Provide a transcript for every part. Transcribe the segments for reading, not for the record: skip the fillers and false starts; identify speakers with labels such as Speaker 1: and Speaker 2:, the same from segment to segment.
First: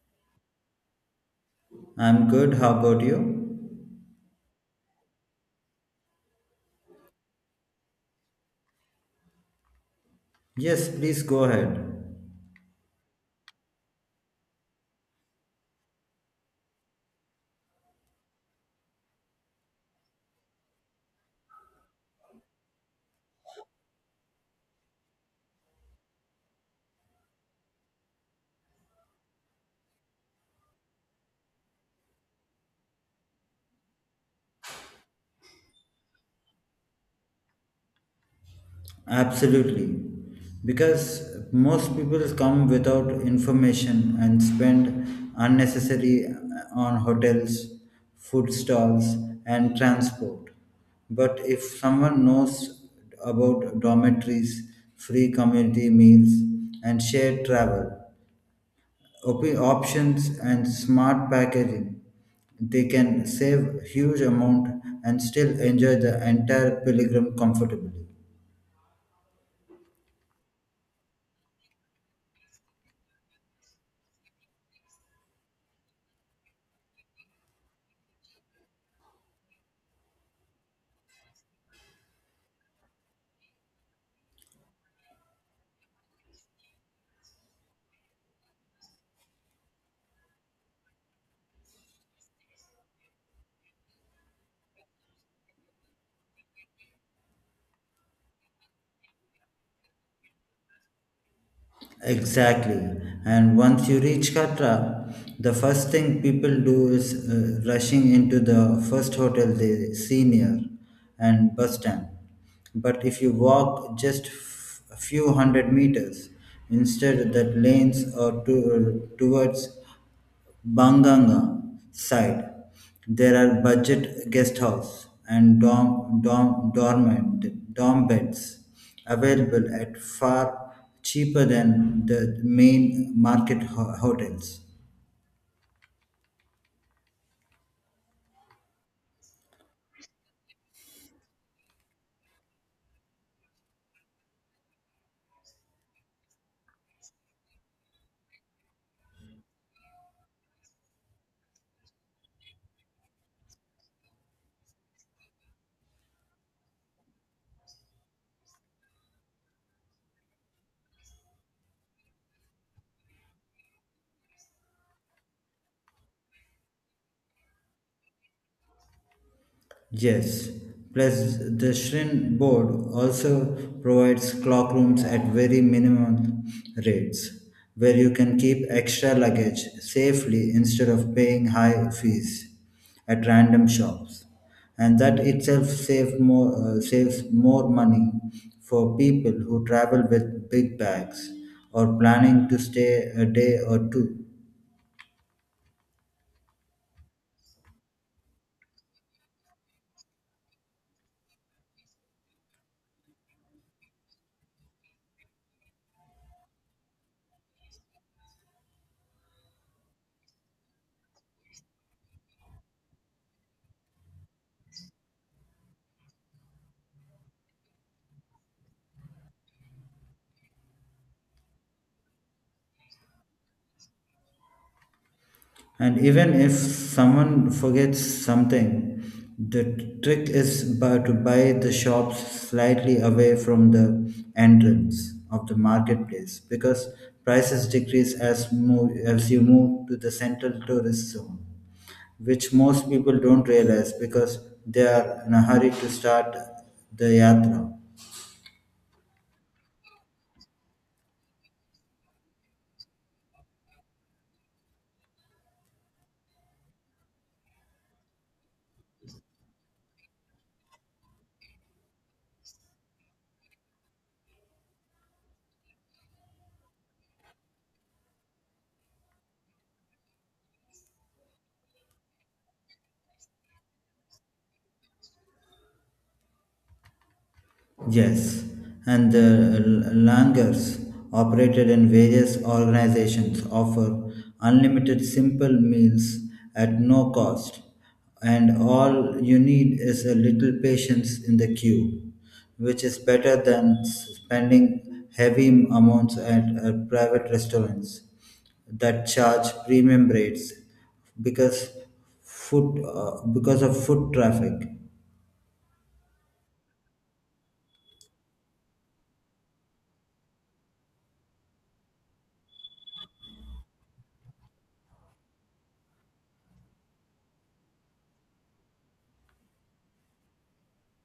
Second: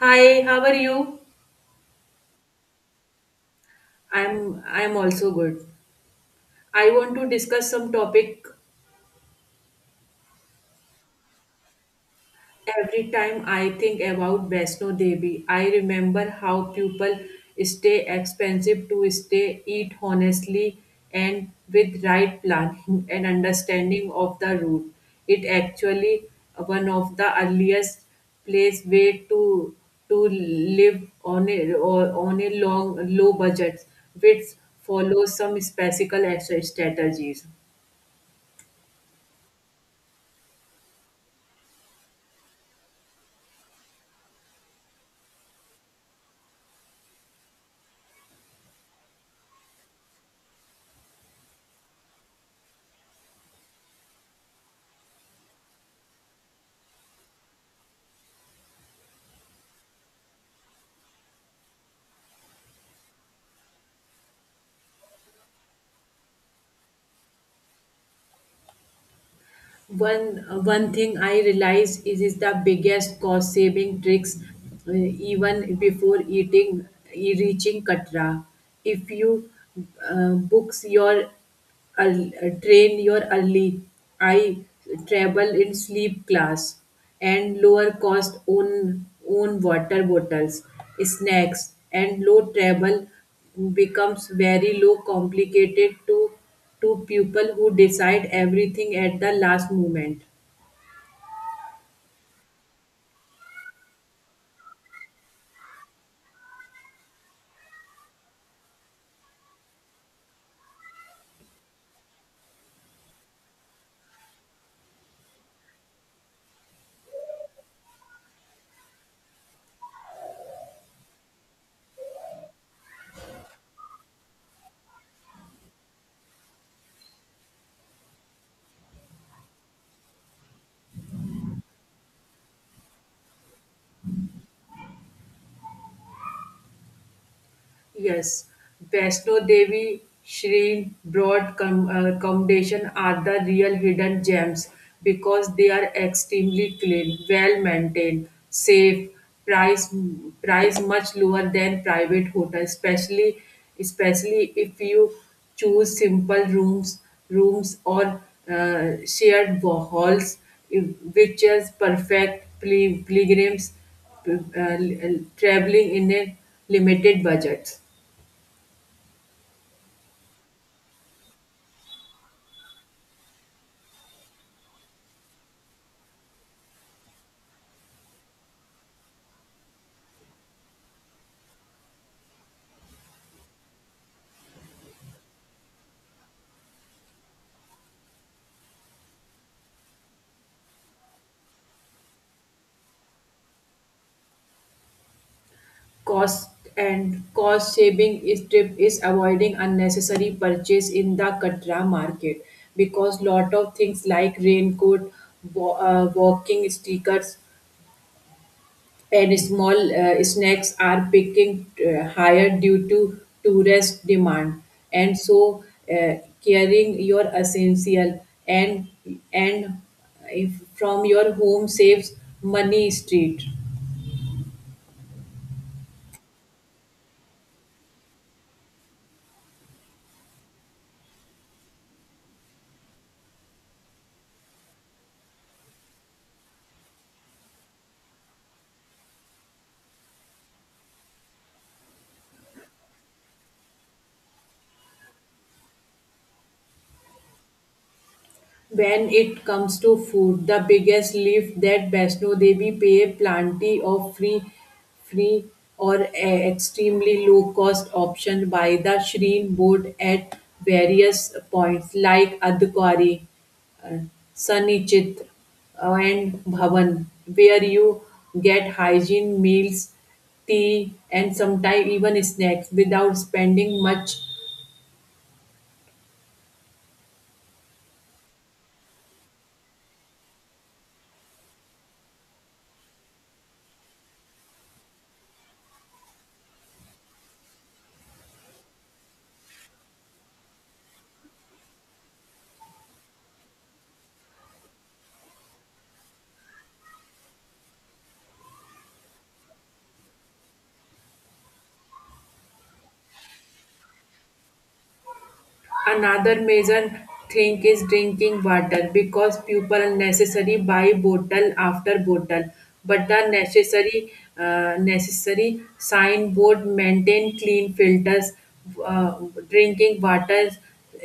Speaker 1: Hi, how are you?
Speaker 2: I'm good. How about you?
Speaker 1: I'm also good. I want to discuss some topic.
Speaker 2: Yes, please go ahead.
Speaker 1: Every time I think about Vaishno Devi, I remember how people stay expensive to stay, eat honestly, and with right planning and understanding of the route. It actually one of the earliest place way to live on a or on a long low budget, which follows some specific strategies.
Speaker 2: Absolutely. Because most people come without information and spend unnecessary on hotels, food stalls and transport. But if someone knows about dormitories, free community meals and shared travel, op- options and smart packaging. They can save huge amount and still enjoy the entire pilgrim comfortably.
Speaker 1: One thing I realized is the biggest cost saving tricks even before eating e- reaching Katra. If you books your earl- train your early, I travel in sleep class and lower cost own water bottles, snacks and low travel becomes very low complicated to people who decide everything at the last moment.
Speaker 2: Exactly. And once you reach Katra, the first thing people do is rushing into the first hotel they see near and bus stand. But if you walk just a few hundred meters, instead that lanes or towards Banganga side, there are budget guest house and dorm beds available at far cheaper than the main market hotels.
Speaker 1: Yes, Vaishno Devi Shri broad com- commendation are the real hidden gems because they are extremely clean, well maintained, safe, price price much lower than private hotel, especially if you choose simple rooms or shared wa- halls, if- which is perfect pil- pilgrims uh, traveling in a limited budget.
Speaker 2: Yes, plus the Shrine board also provides clock rooms at very minimal rates where you can keep extra luggage safely instead of paying high fees at random shops. And that itself saves more money for people who travel with big bags or planning to stay a day or two.
Speaker 1: Cost and cost saving is tip is avoiding unnecessary purchase in the katra market because lot of things like raincoat wa- walking stickers and small snacks are picking higher due to tourist demand and so uh, carrying your essential and if from your home saves money street.
Speaker 2: And even if someone forgets something, the trick is to buy the shops slightly away from the entrance of the marketplace because prices decrease as you move to the central tourist zone which most people don't realize because they are in a hurry to start the yatra.
Speaker 1: When it comes to food, the biggest lift that Vaishno Devi pay plenty of free or extremely low cost option by the Shrine board at various points like Adhikari, uh, Sanichit and Bhavan where you get hygiene meals, tea and sometimes even snacks without spending much.
Speaker 2: Yes, and the Langers operated in various organizations offer unlimited simple meals at no cost, and all you need is a little patience in the queue, which is better than spending heavy amounts at private restaurants that charge premium rates because foot because of foot traffic.
Speaker 1: Another major thing is drinking water because people unnecessary buy bottle after bottle, but the necessary necessary signboard maintain clean filters. Uh, Drinking water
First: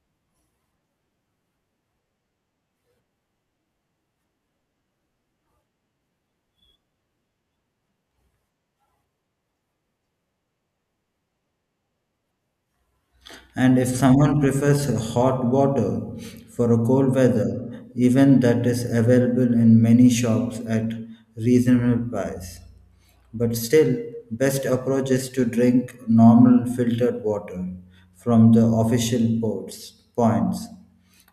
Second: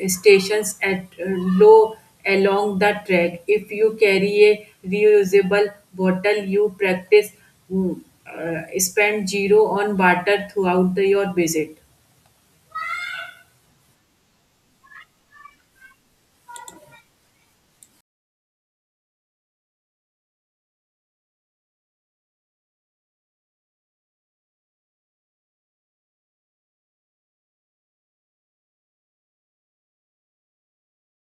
Speaker 1: stations at low along the track. If you carry a reusable bottle, you practice mm, spend zero on water throughout the, your visit.
Speaker 2: And if someone prefers hot water for a cold weather, even that is available in many shops at reasonable price. But still, best approach is to drink normal filtered water from the official ports points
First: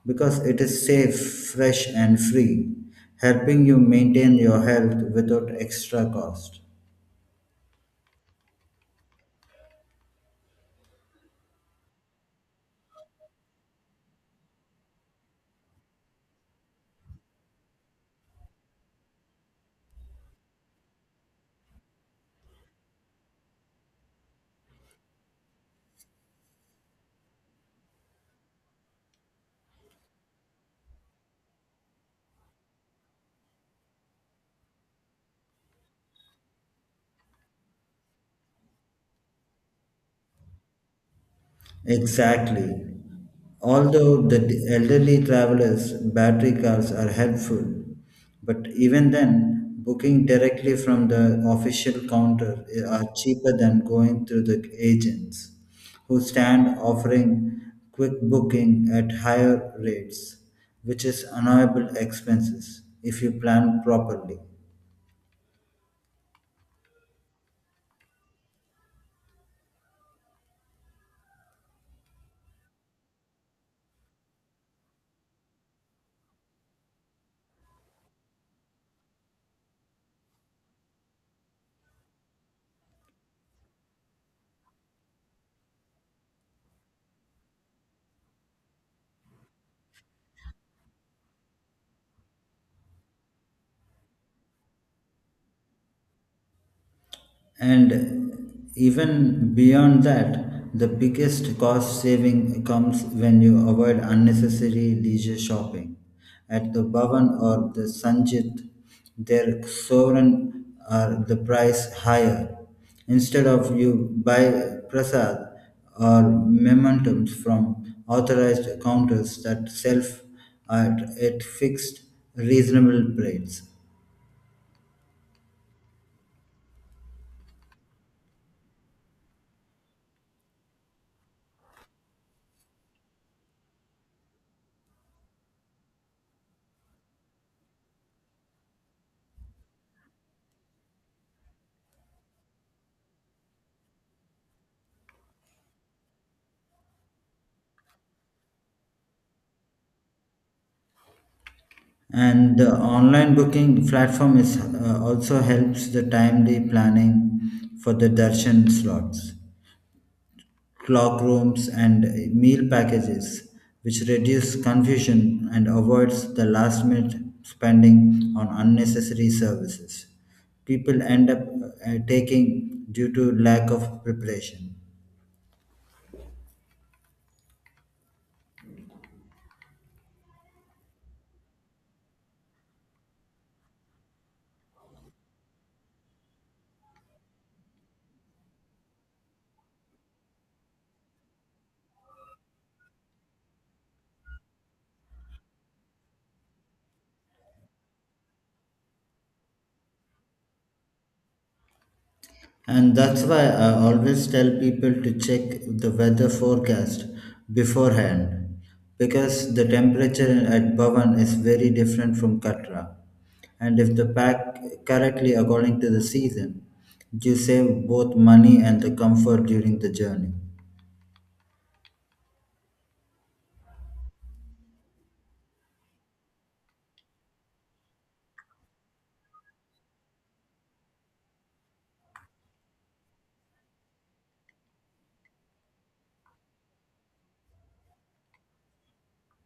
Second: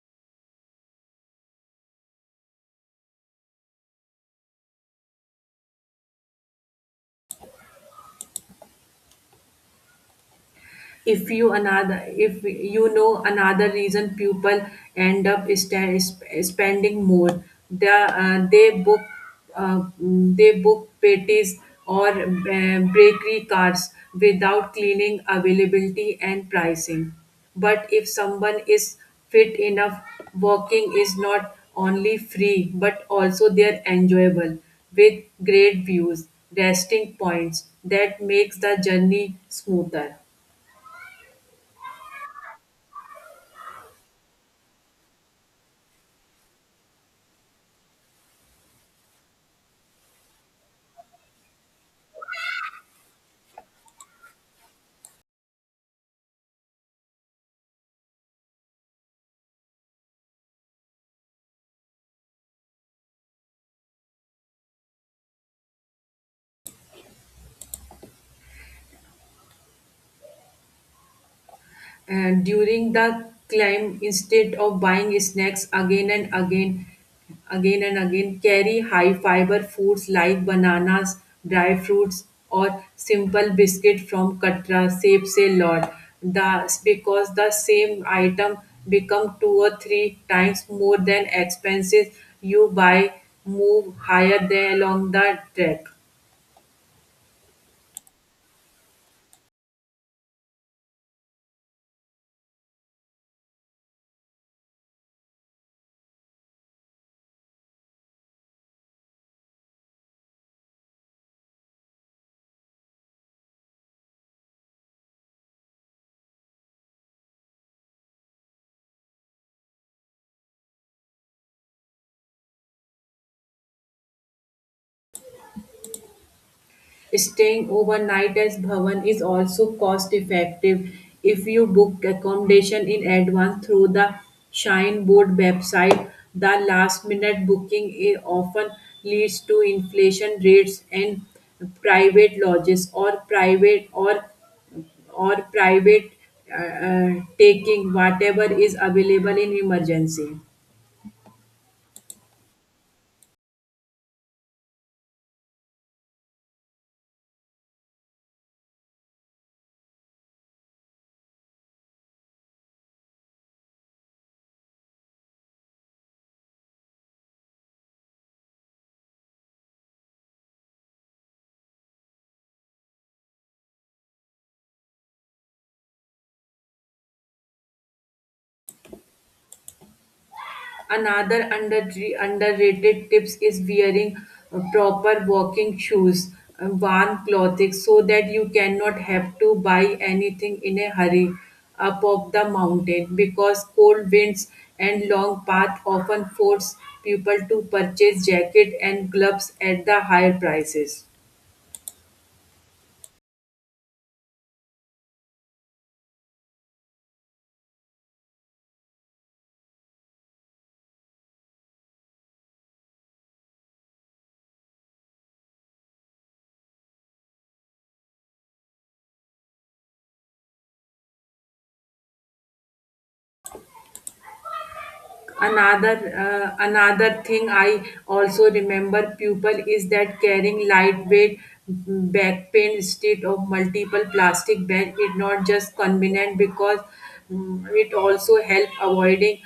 Speaker 2: because it is safe, fresh and free, helping you maintain your health without extra cost.
Speaker 1: If you another if you know another reason people end up sta- sp- spending more the, they book patties or bakery carts without cleaning availability and pricing, but if someone is fit enough, walking is not only free but also they're enjoyable with great views resting points that makes the journey smoother.
Speaker 2: Exactly. Although the elderly travelers' battery cars are helpful, but even then, booking directly from the official counter are cheaper than going through the agents, who stand offering quick booking at higher rates, which is unavoidable expenses if you plan properly.
Speaker 1: And during the climb, instead of buying snacks again and again carry high fiber foods like bananas, dry fruits or simple biscuit from katra saves a lot, the because the same item become two or three times more than expenses you buy move higher than along the track.
Speaker 2: And even beyond that, the biggest cost saving comes when you avoid unnecessary leisure shopping. At the Bhavan or the Sanjit, their sovereign are the price higher. Instead of you buy prasad or mementums from authorized counters that sell at fixed reasonable rates.
Speaker 1: Staying overnight at Bhavan is also cost effective if you book accommodation in advance through the Shine Board website. The last minute booking I- often leads to inflation rates and private lodges or private or private uh, uh, taking whatever is available in emergency.
Speaker 2: And the online booking platform is also helps the timely planning for the darshan slots, clock rooms and meal packages which reduce confusion and avoids the last minute spending on unnecessary services people end up taking due to lack of preparation.
Speaker 1: Another under, underrated tips is wearing proper walking shoes, warm clothing, so that you cannot have to buy anything in a hurry up of the mountain because cold winds and long path often force people to purchase jacket and gloves at the higher prices.
Speaker 2: And that's why I always tell people to check the weather forecast beforehand because the temperature at Bhavan is very different from Katra. And if the pack correctly according to the season, you save both money and the comfort during the journey.
Speaker 1: another another thing I also remember pupil is that carrying lightweight back pain instead of multiple plastic bag is not just convenient because it also help avoiding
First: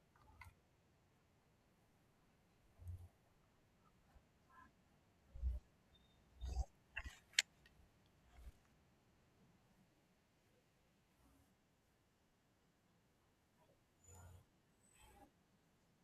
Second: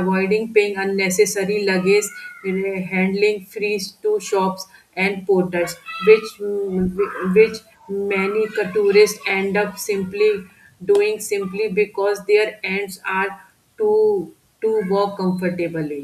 Speaker 1: avoiding paying unnecessary luggage uh, handling fees to shops and porters which which many tourists end up simply doing simply because their ends are to walk comfortably.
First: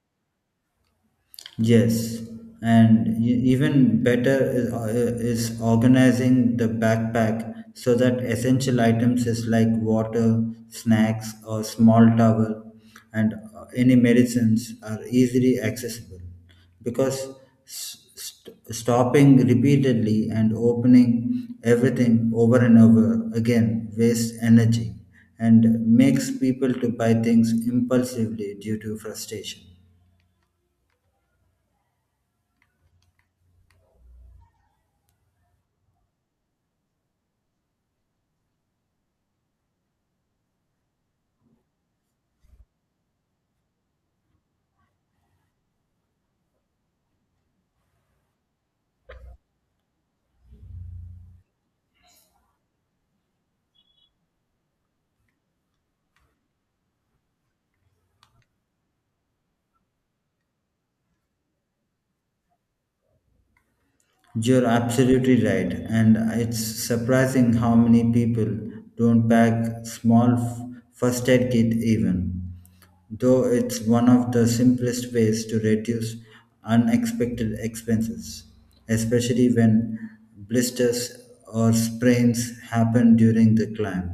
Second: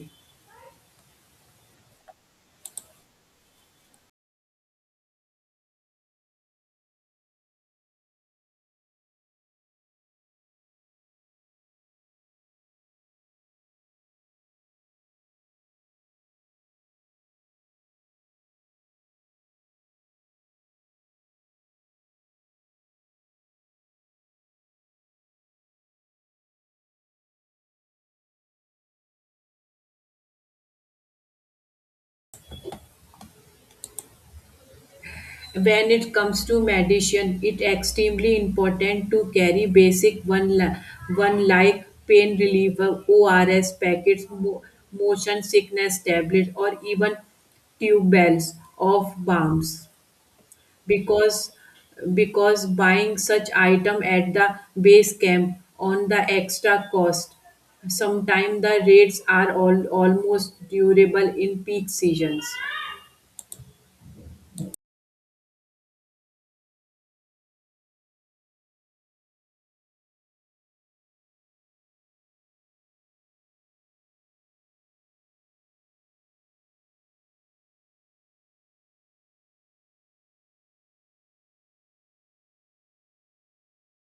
Speaker 2: Yes, and even better is organizing the backpack so that essential items is like water, snacks, or small towel, and any medicines are easily accessible. Because stopping repeatedly and opening everything over and over again wastes energy and makes people to buy things impulsively due to frustration.
Speaker 1: When it comes to medicine, it extremely important to carry basic one li- one like pain reliever, ORS packets, mo- motion sickness tablet, or even tube bells of balms because buying such item at the base camp on the extra cost, sometimes the rates are all, almost durable in peak seasons.
Speaker 2: You're absolutely right, and it's surprising how many people don't pack small first aid kit even, though it's one of the simplest ways to reduce unexpected expenses, especially when blisters or sprains happen during the climb,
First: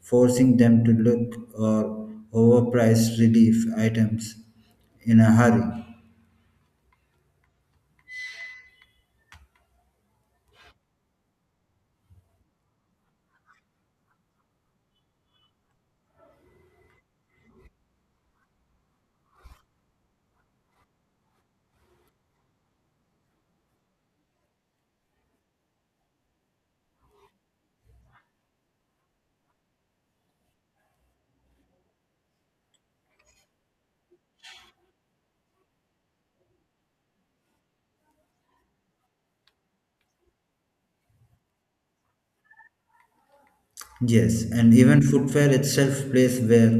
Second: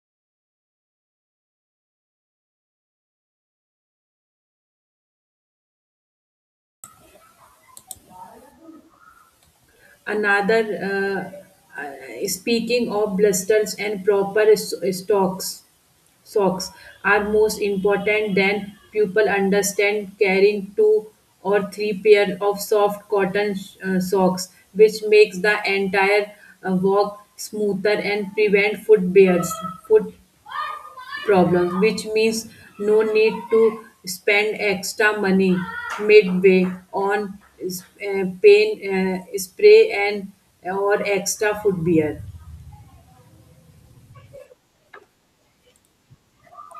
Speaker 2: forcing them to look or overpriced relief items in a hurry.
Speaker 1: Another speaking of blisters and proper s- stocks socks are most important than people understand, carrying two or three pair of soft cotton socks which makes the entire walk smoother and prevent foot bears foot problems, which means no need to spend extra money midway on pain spray and or extra foot beer.
Speaker 2: Yes, and even footwear itself place where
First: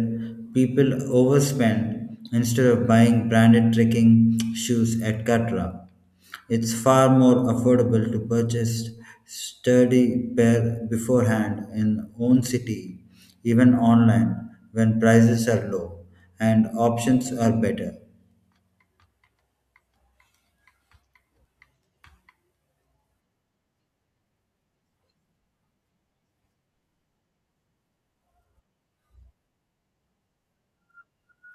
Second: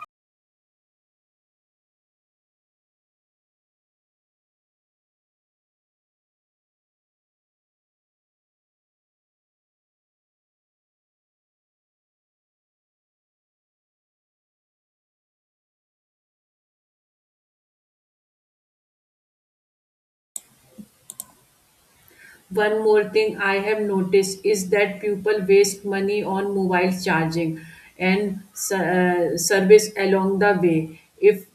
Speaker 2: people overspend instead of buying branded trekking shoes at Katra. It's far more affordable to purchase sturdy pair beforehand in own city, even online when prices are low and options are better.
Speaker 1: One more thing I have noticed is that people waste money on mobile charging and service along the way. If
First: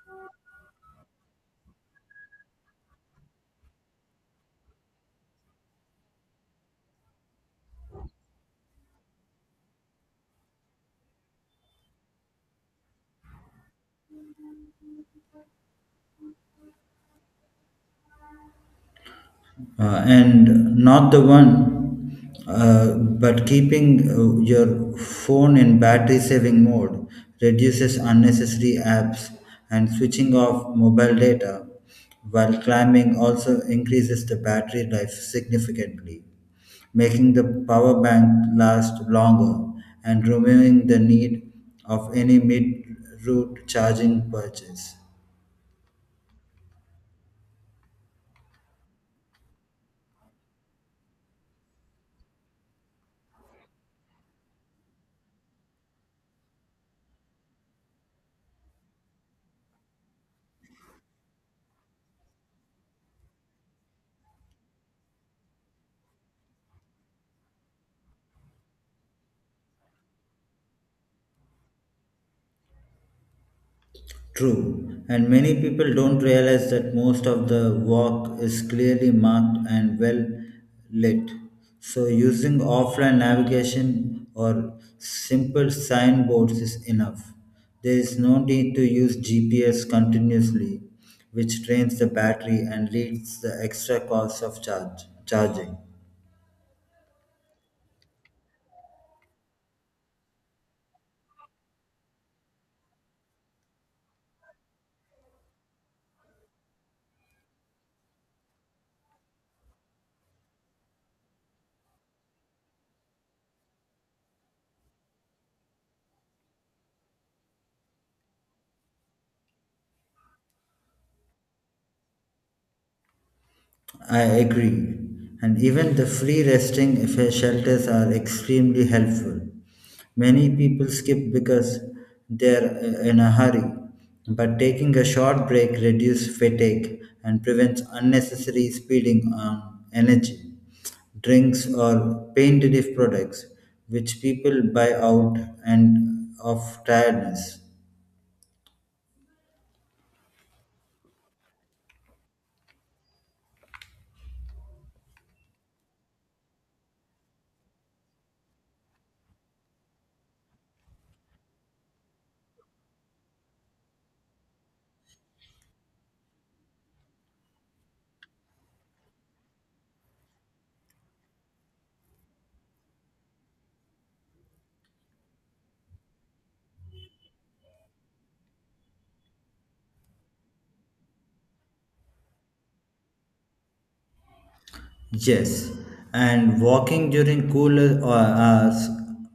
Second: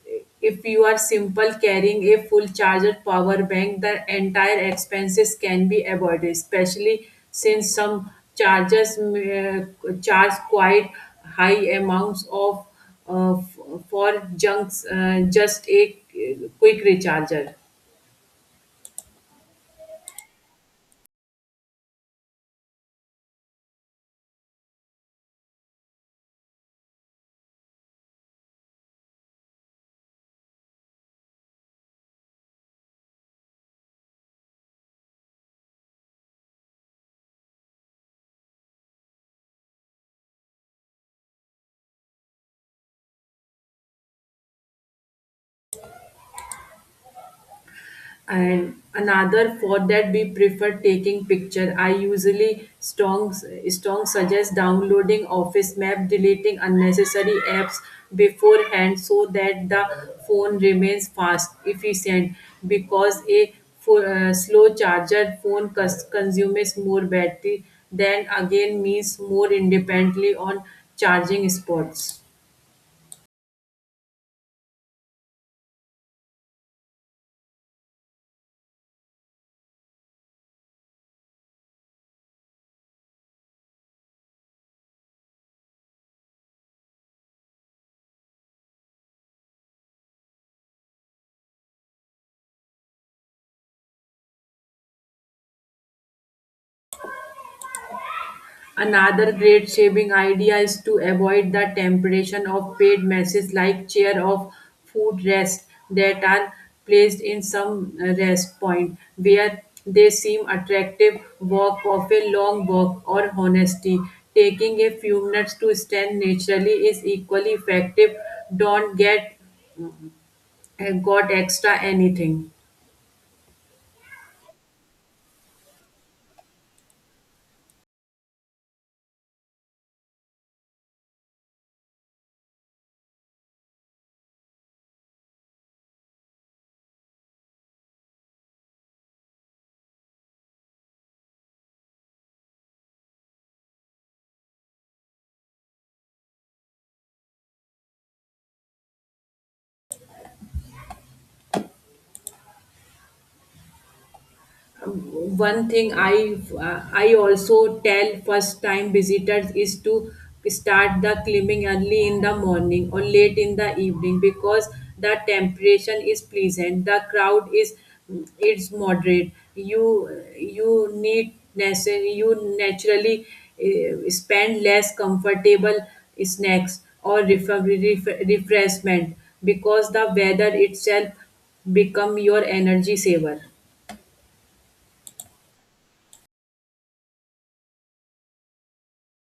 Speaker 1: if you are simple carrying a full charger power bank, the entire expenses can be avoided, especially since some chargers charge quite high amounts of f- for junks just a quick recharger.
Speaker 2: And not the one but keeping your phone in battery saving mode reduces unnecessary apps and switching off mobile data while climbing also increases the battery life significantly, making the power bank last longer and removing the need of any mid route charging purchase.
Speaker 1: And another for that we prefer taking picture I usually strong suggest downloading office map, deleting unnecessary apps beforehand so that the phone remains fast efficient because a slow charger phone cons- consumes more battery, then again means more independently on charging spots.
Speaker 2: True, and many people don't realize that most of the walk is clearly marked and well lit. So, using offline navigation or simple signboards is enough. There is no need to use GPS continuously, which drains the battery and leads the extra cost of charging.
Speaker 1: Another great saving idea is to avoid the temptation of paid messes like chair of food rest that are placed in some rest point where they seem attractive walk of a long walk or honesty, taking a few minutes to stand naturally is equally effective, don't get got extra anything.
Speaker 2: I agree. And even the free resting shelters are extremely helpful. Many people skip because they're in a hurry, but taking a short break reduces fatigue and prevents unnecessary speeding on energy, drinks, or pain relief products, which people buy out and of tiredness.
Speaker 1: One thing I also tell first time visitors is to start the climbing early in the morning or late in the evening because the temperature is pleasant, the crowd is it's moderate, you need nece- you naturally spend less comfortable snacks or refer- ref- refreshment because the weather itself become your energy saver.
Speaker 2: Yes, and walking during cooler hours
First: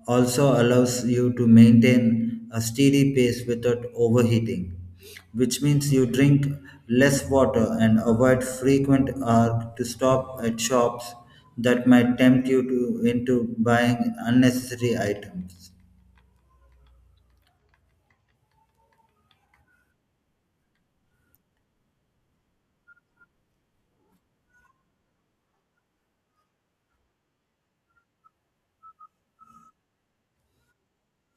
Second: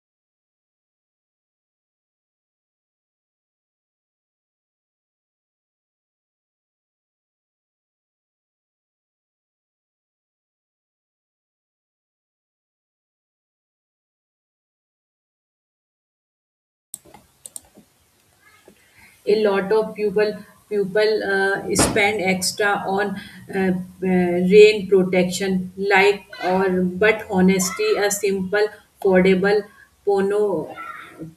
Speaker 2: also allows you to maintain a steady pace without overheating, which means you drink less water and avoid frequent urge to stop at shops that might tempt you to into buying unnecessary items.
Speaker 1: A lot of people spend extra on uh, rain protection like or but honestly a simple foldable pono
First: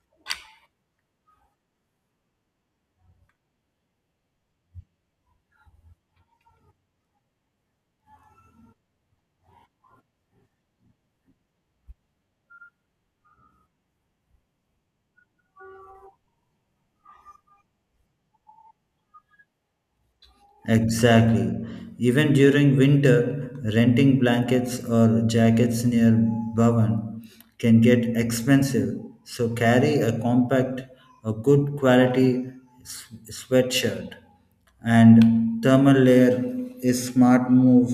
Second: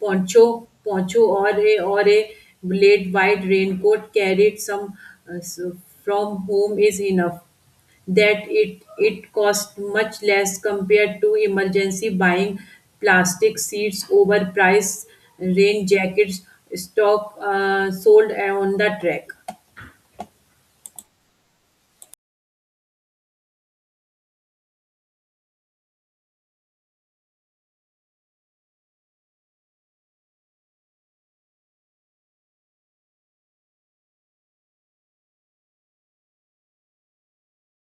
Speaker 1: poncho or a blade wide raincoat carried some s- from home is enough, that it cost much less compared to emergency buying plastic seats overpriced rain jackets stock sold on the track.
Speaker 2: Exactly. Even during winter, renting blankets or jackets near Bhavan can get expensive. So carry a compact, a good quality sweatshirt and thermal layer is smart move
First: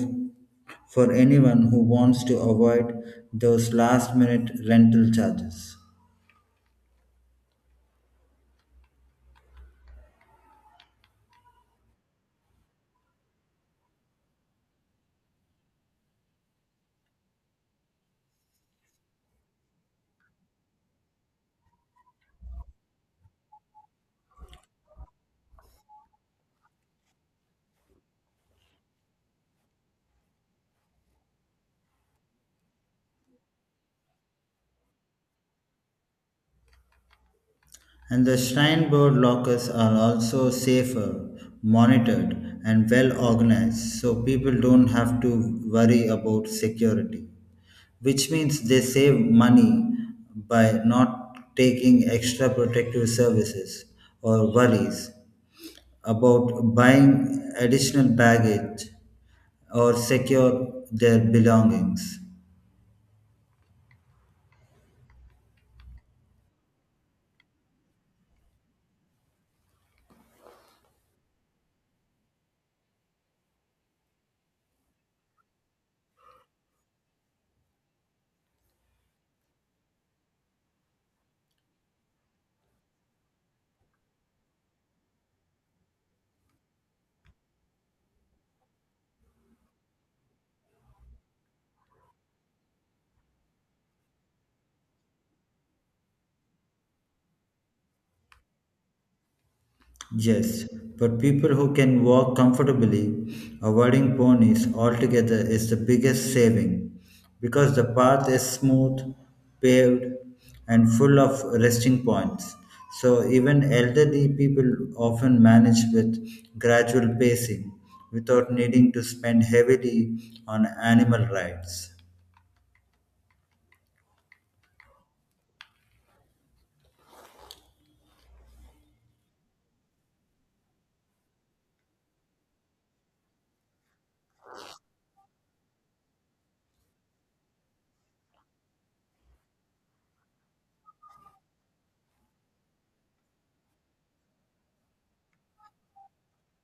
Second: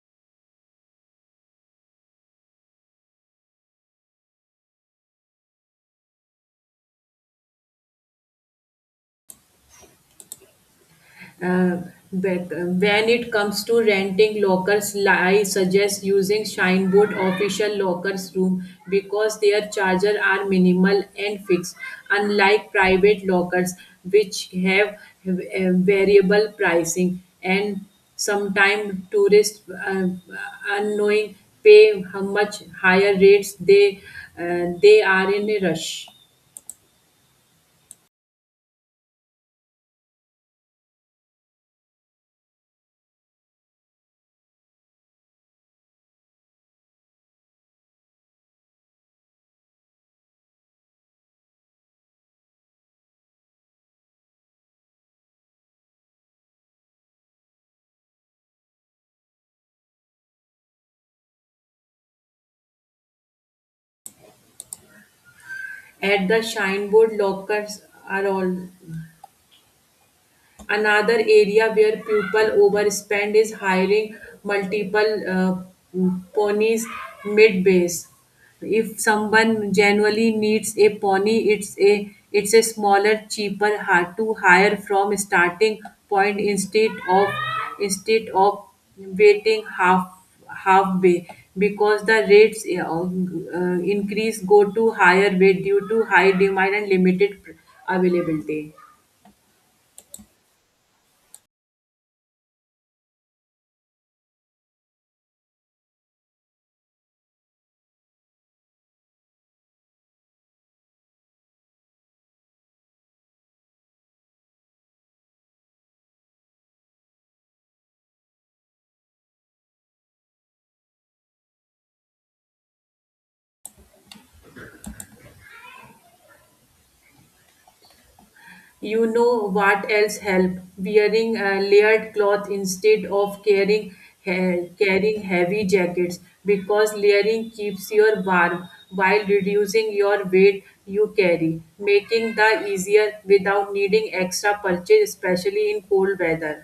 Speaker 2: for anyone who wants to avoid those last minute rental charges.
Speaker 1: Uh, but when it comes to renting lockers, I suggest using Shineboard official lockers room because their charges are minimal and fixed, unlike private lockers which have uh, variable pricing and sometimes tourists unknowing pay how much higher rates they are in a rush.
Speaker 2: And the Shrine Board lockers are also safer, monitored, and well organized, so people don't have to worry about security. Which means they save money by not taking extra protective services or worries about buying additional baggage or secure their belongings.
Speaker 1: At the Shineboard lockers are all. Another area where people overspend is hiring multiple ponies mid base. If someone genuinely needs a pony, it's a smaller, cheaper, hard to hire from starting point instead of waiting half halfway because the rates increase go to higher way due to high demand and limited availability.
Speaker 2: Yes, but people who can walk comfortably, avoiding ponies altogether is the biggest saving because the path is smooth, paved, and full of resting points. So even elderly people often manage with gradual pacing without needing to spend heavily on animal rides.
Speaker 1: You know what else help, wearing layered cloth instead of carrying he- carrying heavy jackets because layering keeps your warm while reducing your weight you carry, making the easier without needing extra purchase especially in cold weather.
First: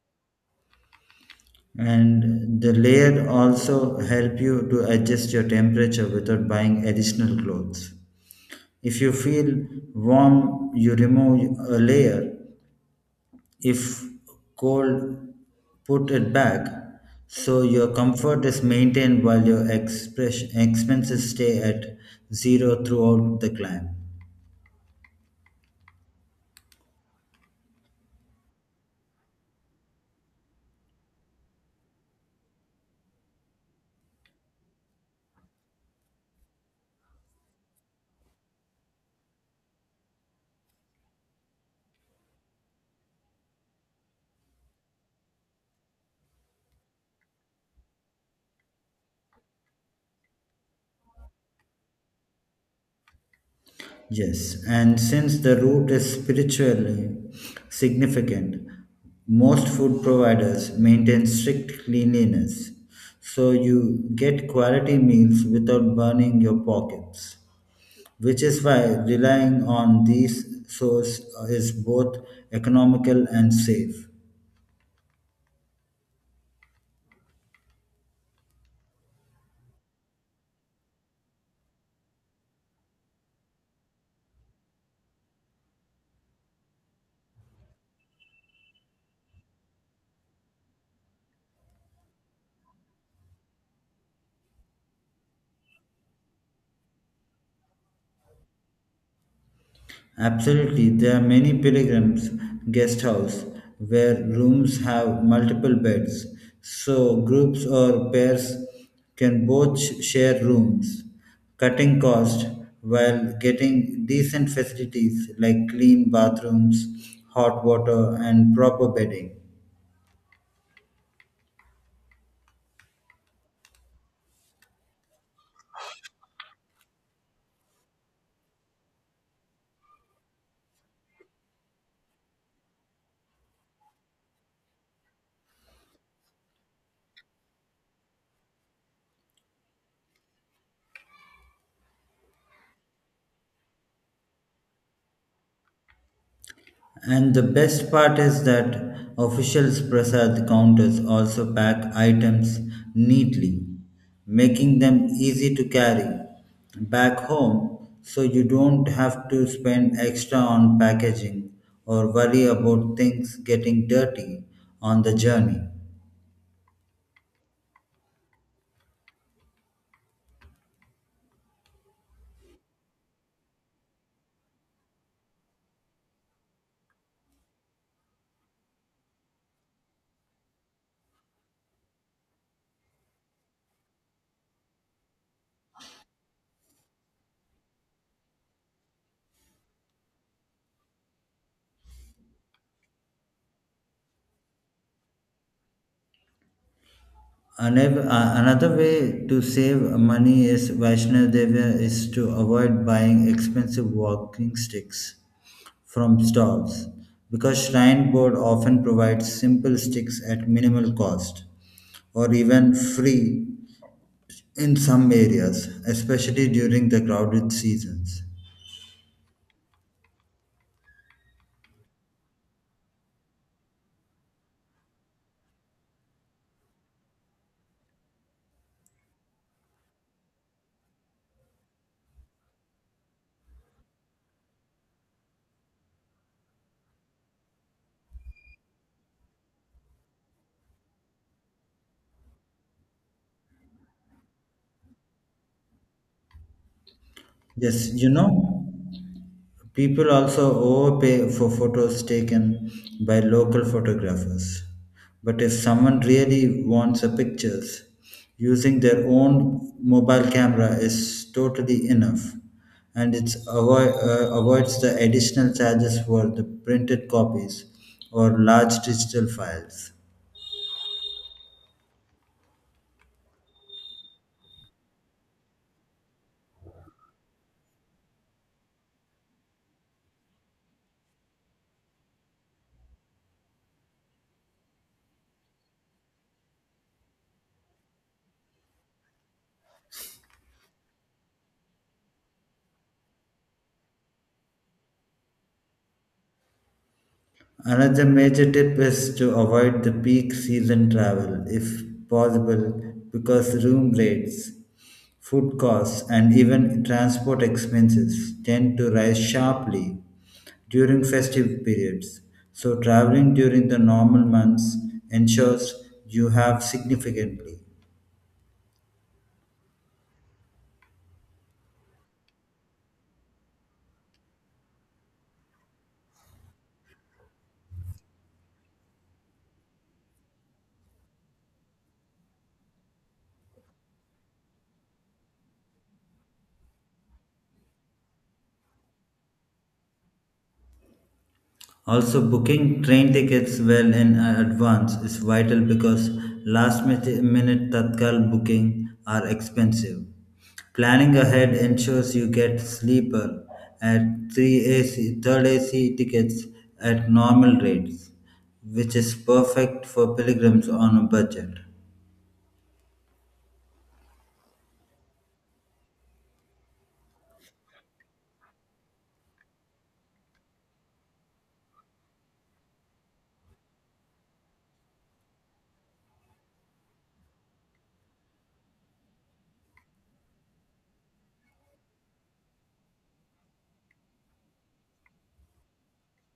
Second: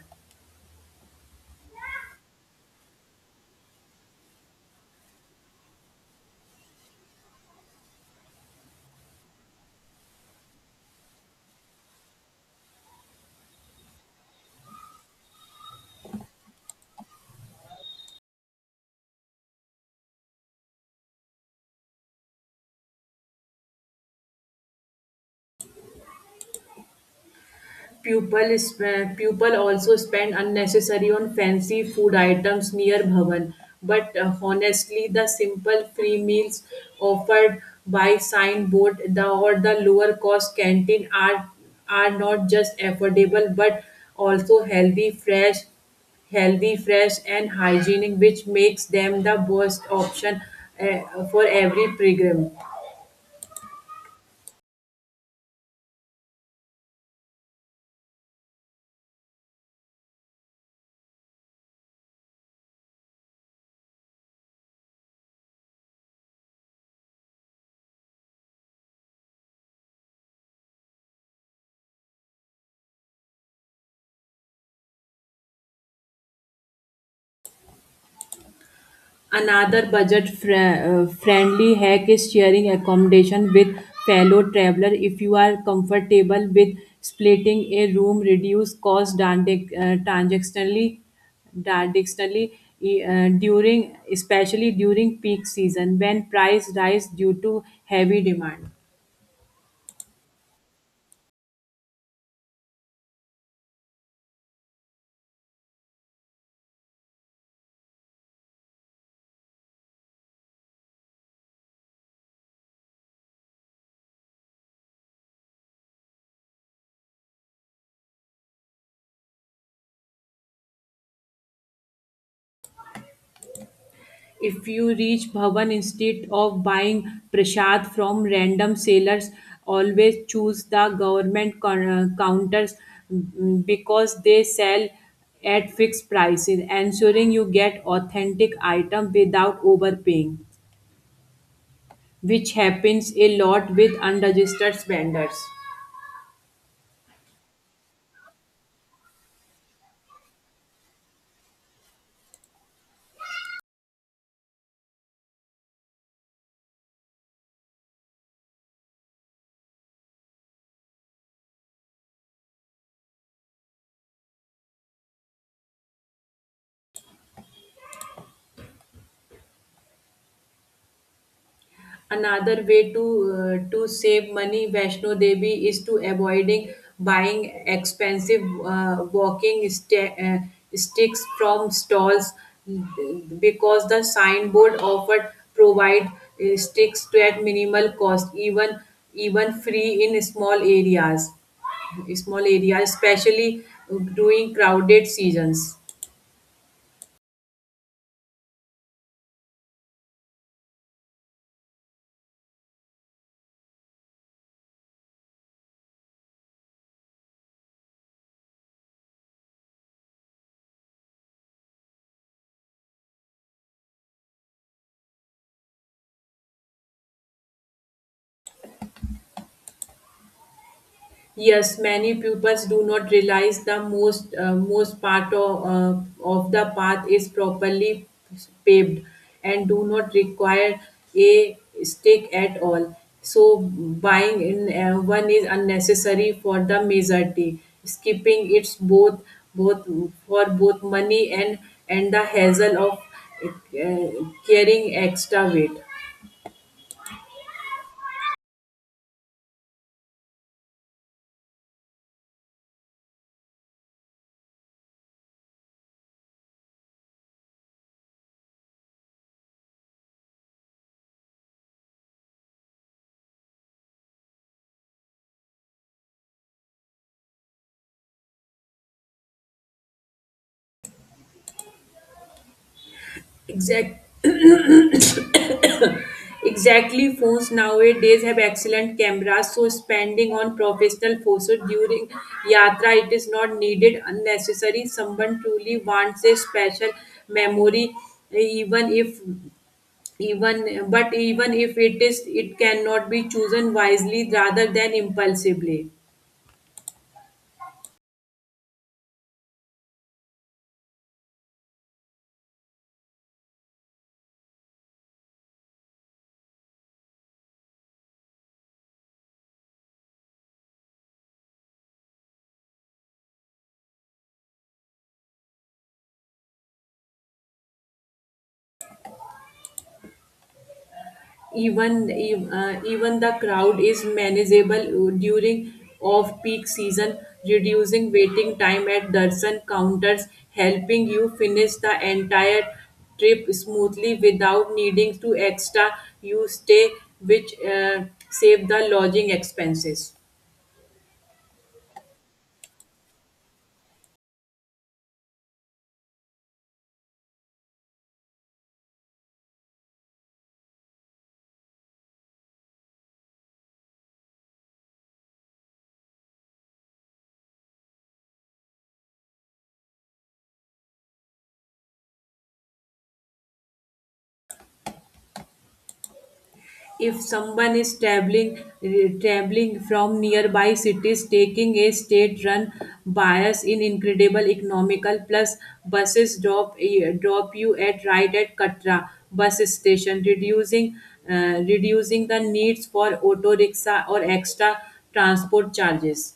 Speaker 2: And the layer also help you to adjust your temperature without buying additional clothes. If you feel warm, you remove a layer. If cold, put it back. So your comfort is maintained while your expenses stay at zero throughout the climb.
Speaker 1: People, sp- people also spend unnecessary on fancy food items near Bhavan. But honestly, the simple free meals offered by signboard the, or the lower cost canteen are not just affordable but also healthy, fresh, and hygienic, which makes them the best option for every pilgrim.
Speaker 2: Yes, and since the root is spiritually significant, most food providers maintain strict cleanliness, so you get quality meals without burning your pockets, which is why relying on these sources is both economical and safe.
Speaker 1: Another budget fr- friendly hack is sharing accommodation with fellow traveler. If you are comfortable with splitting a room, reduce cost transac- transactionally, transactionally during, especially during peak season when price rise due to heavy demand.
Speaker 2: Absolutely, there are many pilgrims guest house where rooms have multiple beds, so groups or pairs can both share rooms, cutting cost while getting decent facilities like clean bathrooms, hot water, and proper bedding.
Speaker 1: If you reach Bhavan, instead of buying prasad from random sellers, always choose the government coun- counters because they sell at fixed prices, ensuring you get authentic item without overpaying, which happens a lot with unregistered vendors.
Speaker 2: And the best part is that officials Prasad counters also pack items neatly, making them easy to carry back home so you don't have to spend extra on packaging or worry about things getting dirty on the journey.
Speaker 1: Another way to to save money, Vaishno Devi, is to avoiding buying expensive walking sta- sticks from stalls because the signboard offered provide sticks to at minimal cost, even free in small areas, especially during crowded seasons.
Speaker 2: Another way to save money is Vaishnav Devya is to avoid buying expensive walking sticks from stalls because Shrine Board often provides simple sticks at minimal cost or even free in some areas, especially during the crowded seasons.
Speaker 1: Yes, many pupils do not realize the most most part of the path is properly paved and do not require a stick at all. So buying in one is unnecessary for the majority. Skipping it's both for both money and the hassle of uh, carrying extra weight.
Speaker 2: Yes, you know, people also overpay for photos taken by local photographers. But if someone really wants the pictures, using their own mobile camera is totally enough and it avoids the additional charges for the printed copies or large digital files.
Speaker 1: Exact Exactly, phones nowadays have excellent cameras, so spending on professional photos during yatra it is not needed unnecessary. Someone truly wants a special memory, even if even if it is, it cannot be chosen wisely rather than impulsively.
Speaker 2: Another major tip is to avoid the peak season travel if possible because room rates, food costs, and even transport expenses tend to rise sharply during festive periods. So, traveling during the normal months ensures you have significantly.
Speaker 1: Even the crowd is manageable during off-peak season, reducing waiting time at dozen counters, helping you finish the entire trip smoothly without needing to extra you stay, which save the lodging expenses.
Speaker 2: Also, booking train tickets well in advance is vital because last minute Tatkal booking are expensive. Planning ahead ensures you get sleeper at 3 AC, third AC tickets at normal rates, which is perfect for pilgrims on a budget.
Speaker 1: If someone is traveling from nearby cities, taking a state run bias in incredible economical plus buses drop drop you at right at katra bus station reducing reducing the needs for auto rickshaw or extra transport charges.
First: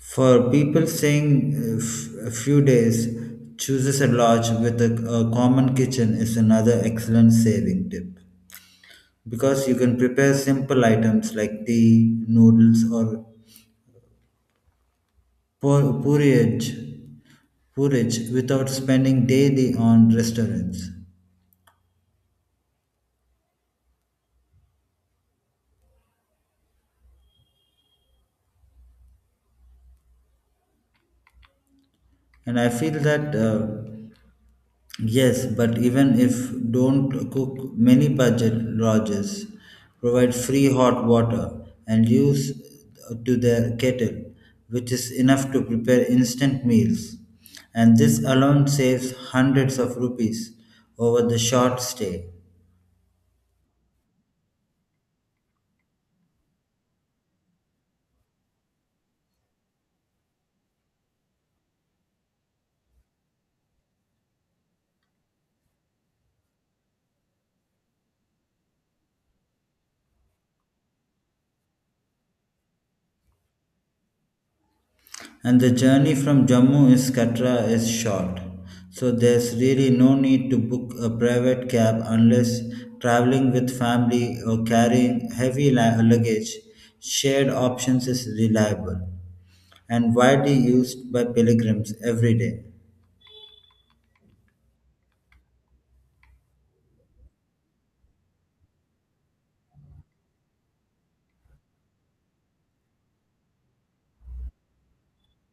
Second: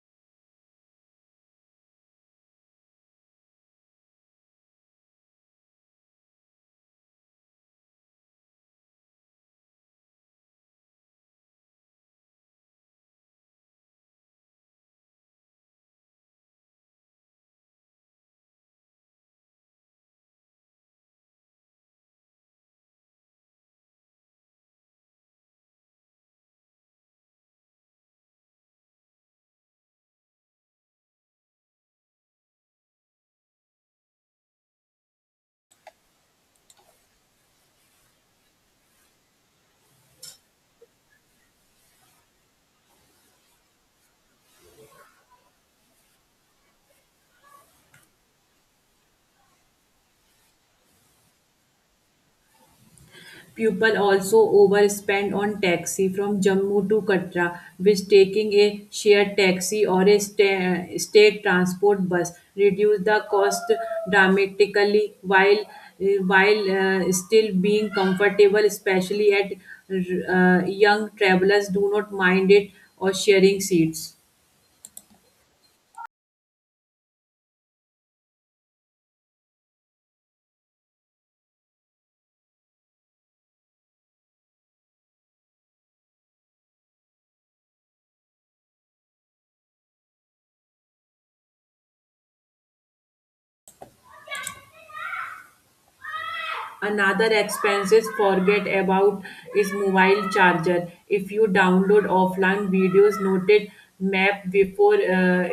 Speaker 2: For people staying a few days, chooses a lodge with a common kitchen is another excellent saving tip, because you can prepare simple items like tea, noodles, or porridge, porridge without spending daily on restaurants. And I feel that yes, but even if don't cook, many budget lodges provide free hot water and use to their kettle, which is enough to prepare instant meals. And this alone saves hundreds of rupees over the short stay.
Speaker 1: People also overspend on taxi from Jammu to Katra, which taking a shared taxi or a sta- state transport bus reduce the cost dramatically while still being comfortable, especially at young travelers do not mind it or sharing seats.
Speaker 2: And the journey from Jammu is Katra is short. So there's really no need to book a private cab unless traveling with family or carrying heavy luggage. Shared options is reliable and widely used by pilgrims every day.
Speaker 1: Another expenses forget about is mobile charger. If you download offline videos, noted map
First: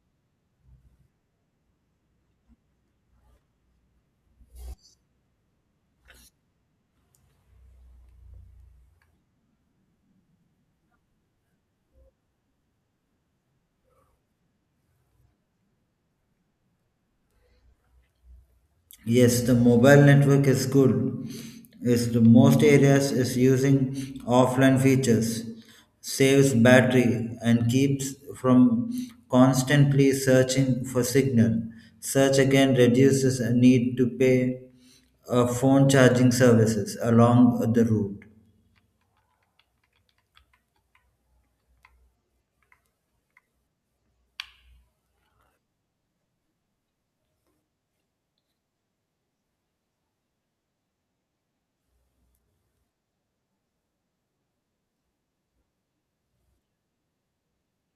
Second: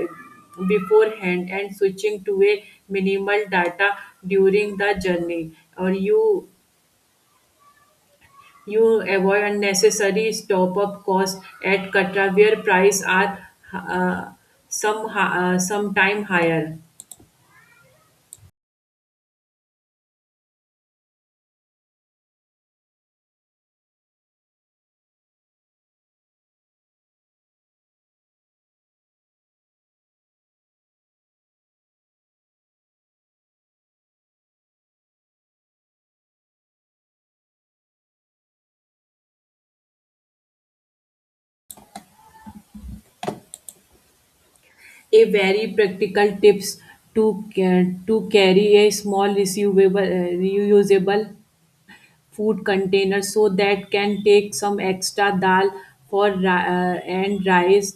Speaker 1: beforehand and switching to a minimal data during the journey, or you avoid unnecessary top up cost at Katra where price are uh, sometime higher.
Speaker 2: Yes, the mobile network is good. Is the most areas is using offline features, saves battery and keeps from constantly searching for signal. Search again reduces a need to pay phone charging services along the route.
Speaker 1: A very practical tips to ca- to carry a small reusable reusable food container so that can take some extra dal for ri- and rice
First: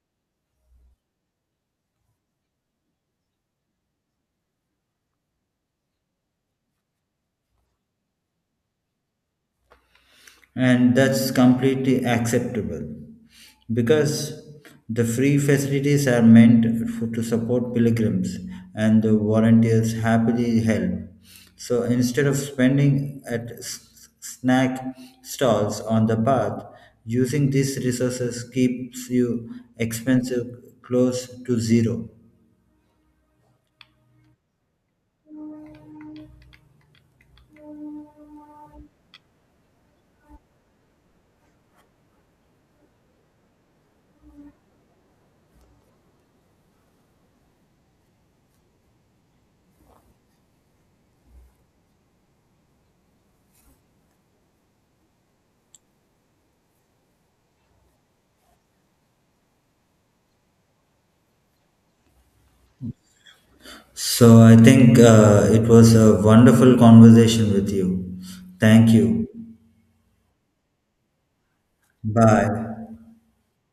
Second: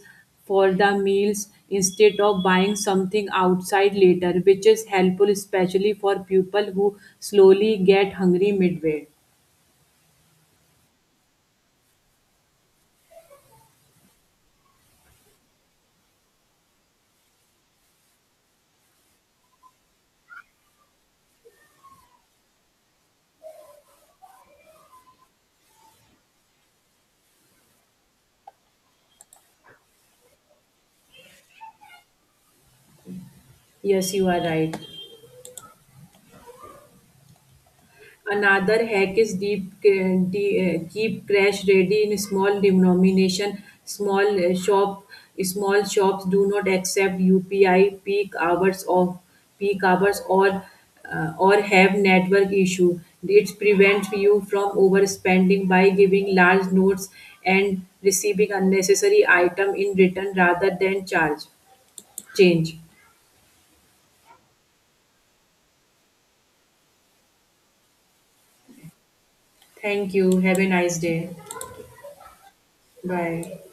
Speaker 1: for the meals instead of buying something outside later, which is helpful especially for people who slowly get hungry midway.
Speaker 2: And that's completely acceptable because the free facilities are meant for, to support pilgrims and the volunteers happily help, so instead of spending at snack stalls on the path using these resources keeps you expensive close to zero.
Speaker 1: Yes you are right. Another hack is keep crash ready in small denomination. Small shop, small shops do not accept UPI peak hours of peak hours or have network issue. It prevents you from overspending by giving large notes and receiving unnecessary item in return rather than charge change.
Speaker 2: So I think it was a wonderful conversation with you. Thank you.
Speaker 1: Thank you. Have a nice day.
Speaker 2: Bye.
Speaker 1: Bye.